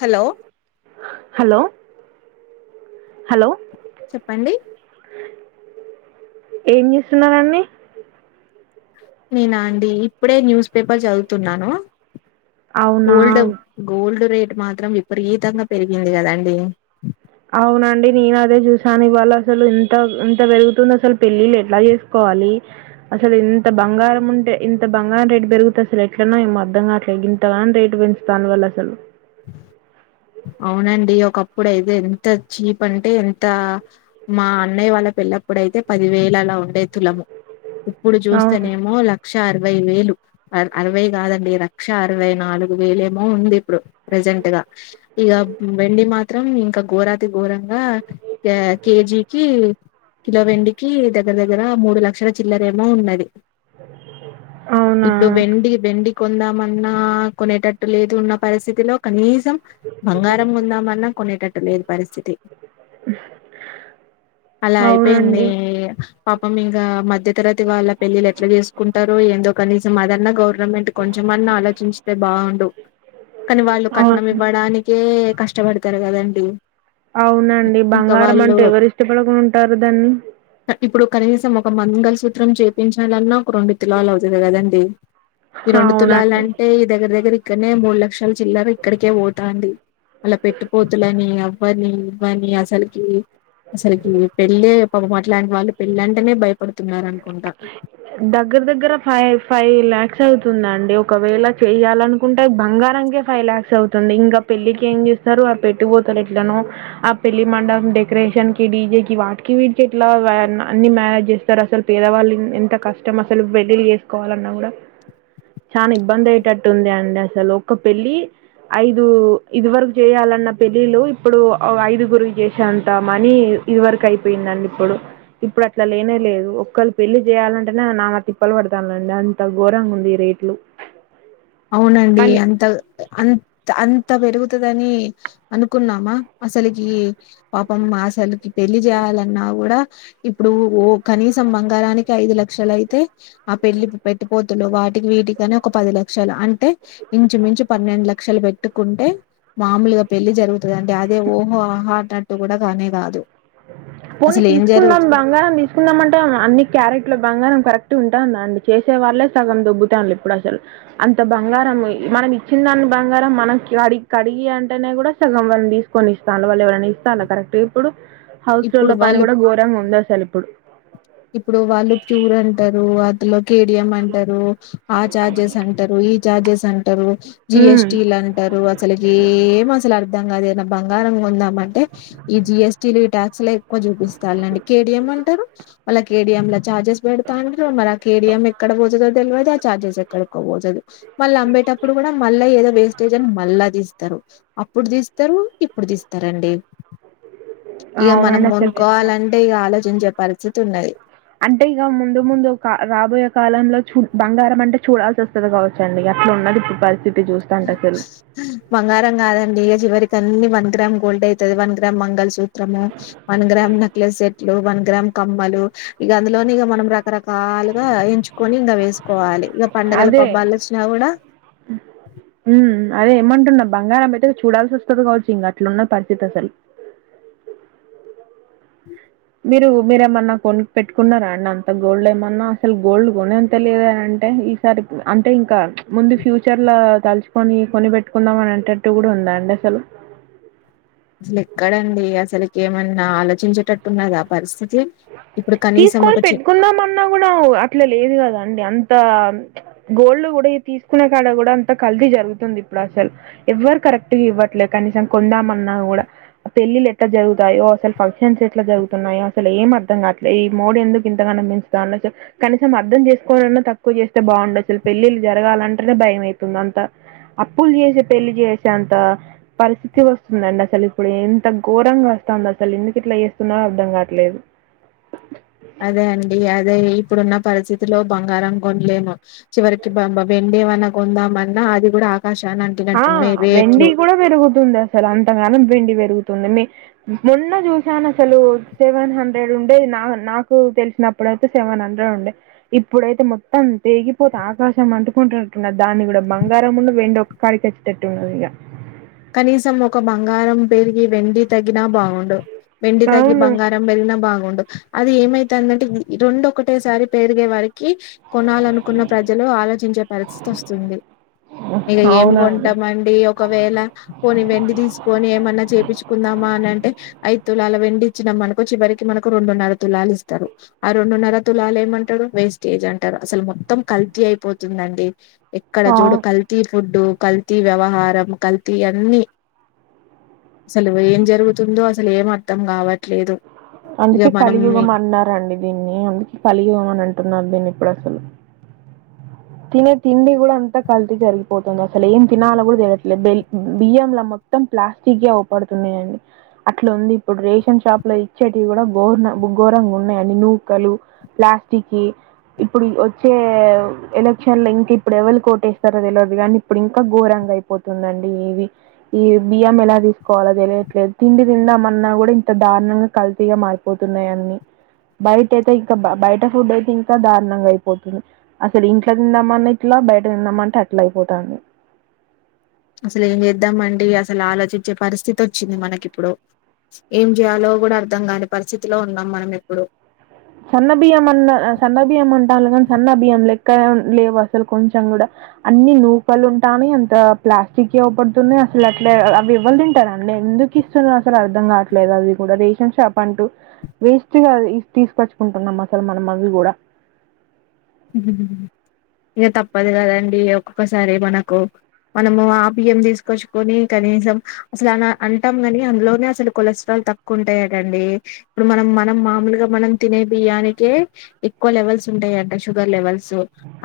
Hello hello hello చెప్పండి ఏం చేస్తున్నరండి నేనా అండి ఇప్పుడే న్యూస్ పేపర్ చదువుతున్నాను అవునా గోల్డ్ గోల్డ్ రేట్ ఇ మాత్రం విపరీతంగా పెరిగింది కదండి అవునండి నేను అదే చూసాను ఇవాళ అసలు ఇంత ఇంత పెరుగుతుంది అసలు పెళ్ళిళ్ళు ఎట్లా చేసుకోవాలి అసలు ఇంత బంగారం ఉంటే ఇంత బంగారం రేటు పెరుగుతుంది అసలు ఎట్లన్నా ఏమో అర్ధం కాట్లే ఇంతగా రేటు పెంచుతాను వాళ్ళు అసలు అవునండి ఒకప్పుడు అయితే ఎంత చీప్ అంటే ఎంత మా అన్నయ్య వాళ్ళ పెళ్ల్లప్పుడయితే పది వేలలా ఉ పండేతులము ఇప్పుడు అవును చూస్తేనేమో లక్ష అరవై వేలు అరవై కాదండి లక్ష అరవై నాలుగు వేలుమో ఉంది ఇప్పుడు ప్రజెంట్గా ఇక వెండి మాత్రం ఇంకా ఘోరాతి ఘోరంగా కేజీకి కిలో వెండికి దగ్గర దగ్గర మూడు లక్షల చిల్లరేమో ఉన్నది అవునా ఇప్పుడు వెండి వెండి కొందామన్నా కొనేటట్టు లేదు ఉన్న పరిస్థితిలో కనీసం బంగారం ఉందామల్ కొన్ని క పరిథితి అలా అయిపోయింది అవునండి పాపం మింక మధ్య తతరతి వాళ్ళ పెళ్ళిలు ఎట్లా చేసుకుంటారు ఏందుోకని మాదన్న గౌరం గవనమెంట్ కొంచెంమన్ని ఆలోచించిస్తే బాగుండు కానీ వాళ్ళు కట్నం అవును ఇవ్వడానికి హ్మ్ కష్టపడతారు కదండి అవునండి ఇంకా బంగారం వాళ్ళు అంటూ ఎవరు ఇష్టపడకుని ఉంటారు దాన్ని ఇప్పుడు కనీసం ఒక మంగళ సూత్రం చేపించాలన్నా రెండు తులాలు అవుతుంది కదండి ఆ రెండు తులాాల అవునండి అంటే ఈ దగ్గర దగ్గర ఇక్కడనే మూడు లక్షల చిల్లర అలా పెట్టుపోతులని బనీ బనీ అసలకి అసరల కి పెళ్ళే పాప ఇలాంటి వాళ్ళ పెళ్ళంటనే భయపడుతున్నారు అనుకుంటా దగ్గర దగ్గర ఫైవ్ ఫైవ్ ల్యాక్స్ అవుతుందండి ఒకవేళ చెయాలనుకుంటే బంగారంకే ఫైవ్ లలాక్స్ అవుతుంది ఇంకా పెళ్లికి ఏం చేస్తారు ఆ పెట్టుపోతలు ఎట్లనో ఆ పెళ్లి మండపం డెకరేషన్ కి డీజే కి వాటికి వీటికి ఎట్లా అన్ని మేనేజ్ చేస్తారు అసలు పేదవాళ్ళ ఎంత కష్టం అసలు పెళ్ళిలు చేసుకోవాలన్నా కూడా చాలా ఇబ్బంది అయేటట్టుంది అండి అసలు ఒక పెళ్ళి ఐదు ఇది వరకు చేయాలన్న పెళ్ళిలు ఇప్పుడు ఐదుగురు చేసేంత మనీ ఇది వరకు అయిపోయిందండి ఇప్పుడు ఇప్పుడు అట్లా లేనే లేదు ఒకళ పెళ్లి చేయాలంటేనే నానా తిప్పలు పడతాండ్రండి అంత ఘోరంగా ఉంది రేట్లు అవునండి కానీ అంత అంత్ అంత్ అంత త పెరుగుతుందని అనుకున్నామా అసలుకి పాపం అసలుకి పెళ్లి చేయాలన్నా కూడా ఇప్పుడు ఓ కనీసం బంగారానికి ఐదు లక్షలు అయితే ఆ పెళ్లిి పెట్టిపోతులు వాటికి వీటికని ఒక పది లక్ష లక్షలు అంటే ఇంచుమించు పన్నెండు లక్షలు పెట్టుకుంటే మామూలుగా పెళ్లి జరుగుతుంది అండి అదే ఓహో ఆహా అన్నట్టు కూడా కానే కాదు పోనీ అసలు ఏం తీసుకుందాం జరుగుతుంది బంగారం తీసుకుందాం అంటే అన్ని క్యారెట్ లో బంగారం కరెక్ ట్టి ఉంటుందండి చేసే వాళ్ళే సగం దొబ్బుతానర్లు ఇప్పుడు అసలు అంత బంగారం మనం ఇచ్చిన దాన్ని బంగారం మనం కడి కడిగి అంటేనే కూడా సగం వాళ్ళని తీసుకొని ఇస్తాను వాళ్ళు ఎవరైనా ఇస్తాను కరెక్ట్ ఇప్పుడు చోల ఇప్పుడు పని వాళ్ళు కూడా ఘోరంగా ఉంది అసలు ఇప్పుడు ఇప్పుడు వాళ్ళు ప్యూర్ అంటారు అందులో కేడిఎం అంటారు ఆ చార్జెస్ అంటారు ఈ ఛార్జెస్ అంట టారు తర్వాత ఉమ్, జిఎస్టిలు అంటారు. అసలుకి ఏం అసలు అర్దం దాని ఏదైనా బంగారం కొందామని అంటే ఈ జిఎస్టీ లు ఈ ట్యాక్స్ లు ఎక్కువ చూపిస్తారులేండి కేడిఎం అంటారు. మళ్ళ కేడిఎంల ఛార్జెస్ పెడతారు. మరి ఆ కేడిఎం ఎక్కడ పోతుదో తెల్వదు ఆ చార్జెస్ ఎక్కడికో పోతది మళ్ళీ అమ్మేటప్పుడు కూడా మళ్ళా ఏదో వేస్టేజ్ అని మళ్ళా తీస్తారు అప్పుడు తీస్తారు ఇప్పుడు తీస్తా రండి. ఇగ మనం అవునండి అసలు ఎంత- కొనుక్కోవాలంటే ఇక ఆలోచించి చెప్పాలి చుతు ఉన్నాయి అంటే ఇక ముందు ముందు రాబోయే కాలంలో చూడు బంగారం అంటే చూడాల్సి వస్తుంది కావచ్చండి అట్లా ఉన్నది ఇప్పుడు పరిస్థితి చూస్తుంటే హ్మ్మ్ అసలు హ్మ్మ్ బంగారం కాదండి అసలకి అన్ని వన్ గ్రామ్ గోల్డ్ అవుతది వన్ గ్రామ్ మంగళ సూత్రము వన్ గ్రామ్ నెక్లెస్ సెట్లు వన్ గ్రామ్ కమ్మలు ఇక అందులోనే ఇగ మనం రకరకాలు ఇంకా ఎంచుకొని ఇంకా వేసుకోవాలి ఇక పండగలు అదే పబ్బాలు వచ్చినా కూడా ఉ అదే ఏమంటున్నా బంగారం అయితే చూడాల్సి వస్తుంది కావచ్చు ఇంగా అట్లున్నది పరిస్థితి అసలు [inaudible] మీరు మీరేమన్నా కొని పెట్టుకున్నారా అండి అంత గోల్డ్ ఏమన్నా అసలు గోల్డ్ కొనే అంతలేదు అంటే ఈసారి అంటే ఇంకా ముందు ఫ్యూచర్ లో తలుచుకొని కొని పెట్టుకుందాం అని అంటట్టు కూడా ఉందా అండి అసలు అసలు ఎక్కడండి అసలుకి ఏమన్నా ఆలోచించేటట్టున్నది ఆ పరిస్థి తీసుకొని పెట్టుకుందాం అన్నా కూడా అట్లా లేదు కదా అంత గోల్డ్ కూడా తీసుకునే కాడ కూడా అంత కల్తి జరుగుతుంది ఇప్పుడు అసలు ఎవ్వరు కరెక్ట్గా ఇవ్వట్లేదు కనీసం కొందామన్నా కూడా పెళ్ళిలు ఎట్లా జరుగుతాయో అసలు ఫంక్షన్స్ ఎట్లా జరుగుతున్నాయో అసలు ఏం అర్ధం అర్థం కావట్లేదు ఈ మోడి ఎందుకు ఇంతగానం పెంచుతాండు అసలు కనీసం అర్థం చేసుకోని అన్నా తక్కువ చేస్తే బాగుండు అసలు పెళ్ళిళ్ళ జరగాలంటేనే భయం అయ్ తుంది అంత అప్పులు చేసే పెళ్లి చేసేంత పరిస్థితి వస్తుందండి అసలు ఇప్పుడు ఎంత ఘోరంగా వస్తాంది అసలు ఎందుకు ఇట్లా చేస్తున్నారో అర్థం కావట్లేదు [inaudible] అదే అండి అదే ఇప్ ప్పుడున్న పరిస్థితిలో బంగారం కొన్లేము. చివరికి బంబ వెండి ఏమన్నా కొందామన్నా అది గూడా ఆ వెండి కూడా పెరుగుతుంది అసల్ అంతగనం వెండి పెరుగు తుంది. మీ మొన్న చూసాను అసలూ సెవెన్ హండ్రెడ్ ఉండేది నా నాకు తెలిసినప్పుడయితే సెవెన్ హండ్రెడ్ ఉండే. ఇప్పుడైతే మొత్తం తెగిపోతే ఆకాశం అంటుకుంటునట్టున్నద్ దాన్ని కూడా బంగారం ఉన్ను వెండి ఒక్ [unintelligible] టట్టు ఉన్నదిగా కనీసం ఒక బంగారం పెరిగీ వెండి తగ్గినా బా గుండు. వెెండి తగ్గి అవును బంగారం పెరిగినా బాగుండు. అది ఏమైతాందంటే రెండూ ఒకటేసారి పెరుగే వరిక్ కీ. కోనాలనుకున్న ప్రజలు ఆలోచించే పరిస్థితి వస్తుంది. ఇగ ఏమ్ అవునండి కొంటాం అండీ ఒకవేళ పోని వెండి తీసుకొని ఏమన్నా చేపిచ్చుకుందామా అని అంటే ఐదు తులాల వెండి ఇచ్చినామనుకో చివరికి మనకు రెండున్నర తులాలు ఇస్తారు. ఆ రెండున్నర తులాలు ఏమంటరు వేస్టేజ్ అంటరు అసలు మొత్తం కల్తీ అయిపోతుందండి. ఎక్కడ అవు జూడు కల్తీ. ఫుడ్డూ కల్తీ వ్యవహారం కల్ తీ అన్నీ అసలు ఏం జరుగుతుందో అస్ అసలు ఏమర్థం గావట్ అందుకే కలియుగం అన్నారండి దీన్నీ. అందుకే కలియుగం అని అంటున్నారు దీన్ని ఇప్పుడు అసలు. తినే తిండి కూడా అంతా కల్తి జరిగిపోతుంది అసలు ఏం తినాలో కూడా తేలియట్లేదు డెయిలీ. బియ్యంలా మొత్తం ప్లాస్టిక్ ఏ అవుపడుతున్నయి అండి. అట్లా ఉంది ఇప్పుడు రేషన్ షాప్ వాళ్ళు ఇచ్చేటివి కూడా ఘోర ఘోరంగా ఉన్నాయండి నూకలు, ప్లాస్టిక్కియీ. ఇప్పుడు వచ్చే ఎలక్షన్ లో ఇంక ఇప్పుడు ఎవల్కి వోటేస్తరో తెల్వదు గానీ ఇప్పుడు ఇంకా ఘోరంగా అయిపోతుందండి ఇవి. ఈ బియ్యం ఎలా తీసుకోవాలో తెలియట్లేదు. తిండి తిందామన్నా గూడా ఇంత దారుణంగా కల్తీగా మారిపోతున్నాయి అన్ని. బయట అయితే ఇంకా బయట ఫుడ్ అయితే ఇంకా దారుణంగా అయిపోతుంది. అసలు ఇంట్ల తిందామన్నా ఇట్లా బయట తిందామంటే అట్లా అయిపోతాంది. అసలు ఏం చేద్దాంమండీ అసలు ఆలోచించే పరిస్థితి వచ్చింది మనకిప్పుడూ. ఏం జేయాలో గూడా అర్థం గానీ పరిస్థితి లో ఉన్నాం మనం ఇప్పుడు. సన్న బియ్యం అన్న సన్న బియ్యం అంటాన్లు గాని, సన్నా బియ్యం లెక్కా లేవు అసల్ కొంచెం గూడా. అన్నీ నూకల్ ఉంటానై అంతా ప్లాస్టిక్ యీ అవు పడుతున్నాయి అసలు అట్లే అవి ఎవ్వల్ తింటారు అన్ని ఎందుకు ఇస్తున్నార్ అసల్ అర్ధం కావట్లేదు. అవి గూడా రేషన్ షాప్ అంటూ వేస్ట్ గా తీసుకొచ్ కొంటున్నాం అసలు మనం అవి గూడా. ఇగ తప్పదు కదండీ ఒక్కొక్కసారి మనకూ. మనము ఆ బియ్యం తీసుకొచ్చుకొనీ కనీసం అసలు అలా అంటాం గానీ అందులోనే అసలు కొలెస్ట్రాల్ తక్కువ ఉంటాయటండీ. ఇప్పుడు మనం మనం మామూలుగా మనం తినే బియ్యానికే ఎక్కువ లెవెల్స్ ఉంటాయట ష్ షుగర్ లెవెల్సు.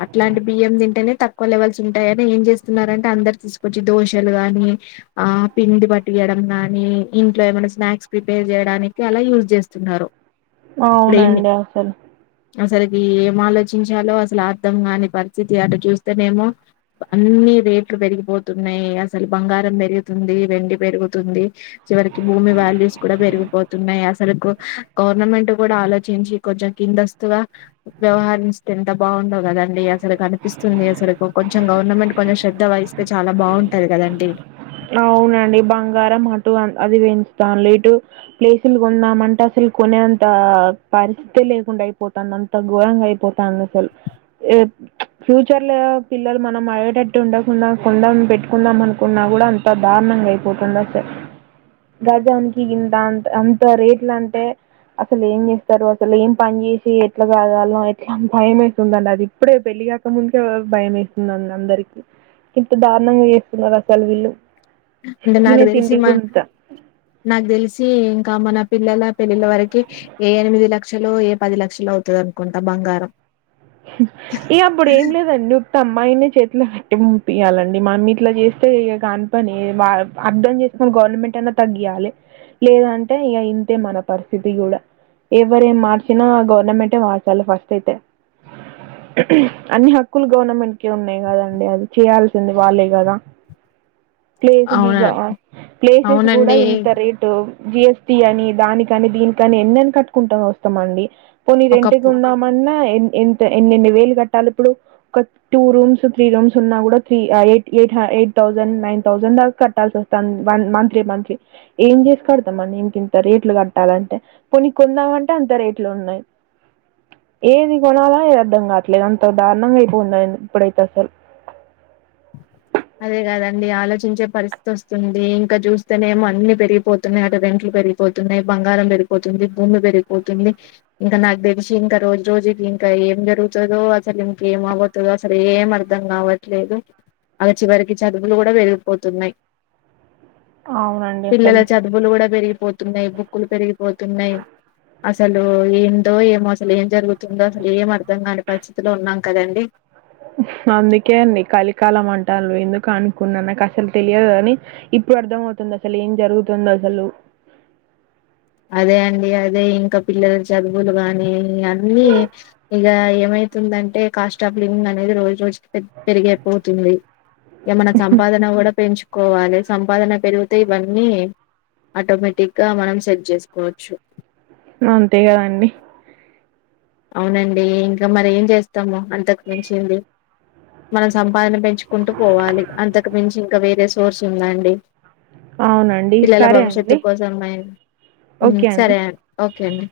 అట్లాంటి బియ్యం తింటేనే తక్కువ లెవెల్స్ ఉంటాయని ఏం చేస్తున్నారంటె అందరు తీసుకొచ్చి దోశలు గానీ, ఆ పిండి పట్టీయడం గానీ, ఇంట్లో ఏమైనా స్నాక్స్ ప్రిపేర్ చేయడానికి అలా యూజ్ చేస్తున్నారు. అవునండి అసల్ అసలికీ ఏం ఆలోచ్ చించాలో అసలు అర్థం గాని పరిస్థితి అటు చూస్తేనేమో అన్నీ రేట్లు పెరిగిపోతున్నయి. అసలు బంగారం పెరుగుతుందీ, వెండి పెరుగుతుందీ. చివరికి భూమి వాల్యూస్ కూడా పెరిగిపోతున్నాయి అసలుకు. గవర్నమెంట్ గూడా ఆలోచించి కొంచెం కిందస్తుగా వ్యవహరించ్ ఎంత బాగుండో గదండి అస్ చాల కనిపిస్తుంది అసలు. కొ కొంచెం గవర్నమెంట్ కొంచెం శ దబాయిస్తే చాలా బాగుంటది కదండి. అవునండి బంగారం అటు అవి పెంచుతాంన్లు. ఇటూ ప్లేసులు కొందాం అంటే అసలు కొనే అంతా పరిస్థితే లేకుండా అయిపోతాంది. అంత ఘోరంగా అయిపోతాంది అసల్. ప్చ్ ఫ్యూచర్ లో పిల్లల్ మనం అడిగేటట్టు ఉండకుండా కొందాం పెట్టికొందాం అనుకున్నా గూడా అంత్ అంత దారుణంగా అయిపోతుంది అసల్. గజానికి గింతా అంత అంత రేట్ల అంటే, అసలు ఏం చేస్తారు అసల్ ఏం పని చేసీ ఎట్ల సాదాల్నో ఎట్లాని భయం వేస్తుందండి అది ఇప్పుడే పెళ్ళిగాక ముందుకే భయం వేస్తుంది అందరికి. ఇంత దారుణంగా చేస్తున్నారు అసల్ వీళ్ళు. అంటే నాకు తినే తెలిసి తిండి మా, గుంత నాకు తెలిసీ ఇంకా మన పిల్లలా పెళ్ళిళ వరికి ఏ ఎనిమిది లక్ష్ క్షలో ఏ పది లక్షలో అవుతది అనుకుంట బంగారం. ఇగా అప్పుడు ఏం లేదండి. అమ్మాయిని చేతిలో పెట్టి పంపియ్యాలండి. మనమ్ ఇట్ల జేస్తే ఇగ కానిపనీ. బా అర్థం చేసుకొని గవర్నమెంట్ అయినా తగ్గియాలే. లేదంటే ఇగ ఇంతే మన పరిస్థితి గూడా. ఎవర్ ఏం మార్చినా గవర్నమెంటే మార్చాలి ఫస్ట్ అయితే. అన్ని హక్కులు గవర్నమెంట్ కే ఉన్నాయి కదండి అది చేయాల్సింది వాళ్ళే కదా ప్లేస్ అవునా గీగా ప్లేసెస్ కూడా అవునండి ఇంత రేటు జి ఎస్ టి అని దానికని దీనికని ఎన్నని కట్టుకుంటా వస్తాం అండి పోనీ ఒకప్పు రెంటుకుందాం అన్నా ఎన్ ఎంత ఎన్నెన్ని వేలు కట్టాలి ఇప్పుడు ఒక టూ రూమ్స్ త్రీ రూమ్స్ ఉన్నా కూడా త్రీ ఆ eight eighth eight thousand nine thousand దాకా కట్టాల్సి వస్తాంది వన్ మంత్లీ మంత్లీ ఏం చేసి కడతాం అని ఇంకింత రేట్లు కట్టాలంటే కొనీ కొందామంటే అంత రేట్లు ఉన్నాయి ఏది కొనాల ఏది అర్ధం కావట్లేదు అంత దారుణంగా అయిపోంది ఇప్పుడైతే అసలు అదే కాదండి ఆలోచించే పరిస్థితి వస్తుంది ఇంకా చూస్తేనేమో అన్ని పెరిగిపోతున్నాయి అటు రెంట్లు పెరిగిపోతున్నాయి బంగారం పెరిగిపోతుంది భూమి పెరిగిపోతుంది ఇంకా నాకు తెలిసి ఇంకా రోజు రోజుకి ఇంకా ఏం జరుగుతుదో అసలు ఇంకేం అపోతుదో అసలు ఏం అర్ధం కావట్లేదు అల చివరికి చదువులు కూడా పెరిగిపోతున్నాయి అవునండి పిల్లల అసలు చదువులు కూడా పెరిగి పోతున్నాయి బుక్కులు పెరిగిపోతున్నాయి అసలు ఏంటో ఏమో అసలు ఏం జరుగుతుందో అసలు ఏం అర్ధం కాని పరిస్థితిలో ఉన్నాం కదండి అందుకే అండి కలికాలం అంటారు ఎందుకు అనుకున్నా నాకు అసలు తెలియదు కాని ఇప్పుడు అర్ధం అవుతుంది అసలు ఏం జరుగుతుందో అసలు అదే అండి అదే ఇంకా పిల్లల చదువులు గానీ అన్నీ ఇగ ఏమైతుందంటే కాస్ట్ ఆఫ్ లివింగ్ అనేది రోజు రోజుకి పెద్ పెరిగైపోతుంది. ఏమన సంపాదన కూడా పెంచు కోవాలి సంపాదన పెరుగుతే ఇవన్నీ ఆటోమేటిక్ గా మనం సెట్ చేసుకోవచ్చు అంతే కదండి అవునండి ఇంకా మరి ఏం జేస్తాము అంతకు మించింది మనం సంపాదన పెం చుకుంటూ పోవాలి అంతకు మించి ఇంకా వేరే సోర్స్ ఉందాండి అవునండి. పిల్లల సరే భవిష్యత్తు అండి. కోసం మేం మ్మ్ ఓకే అండి. సరే అం ఓకే అండి.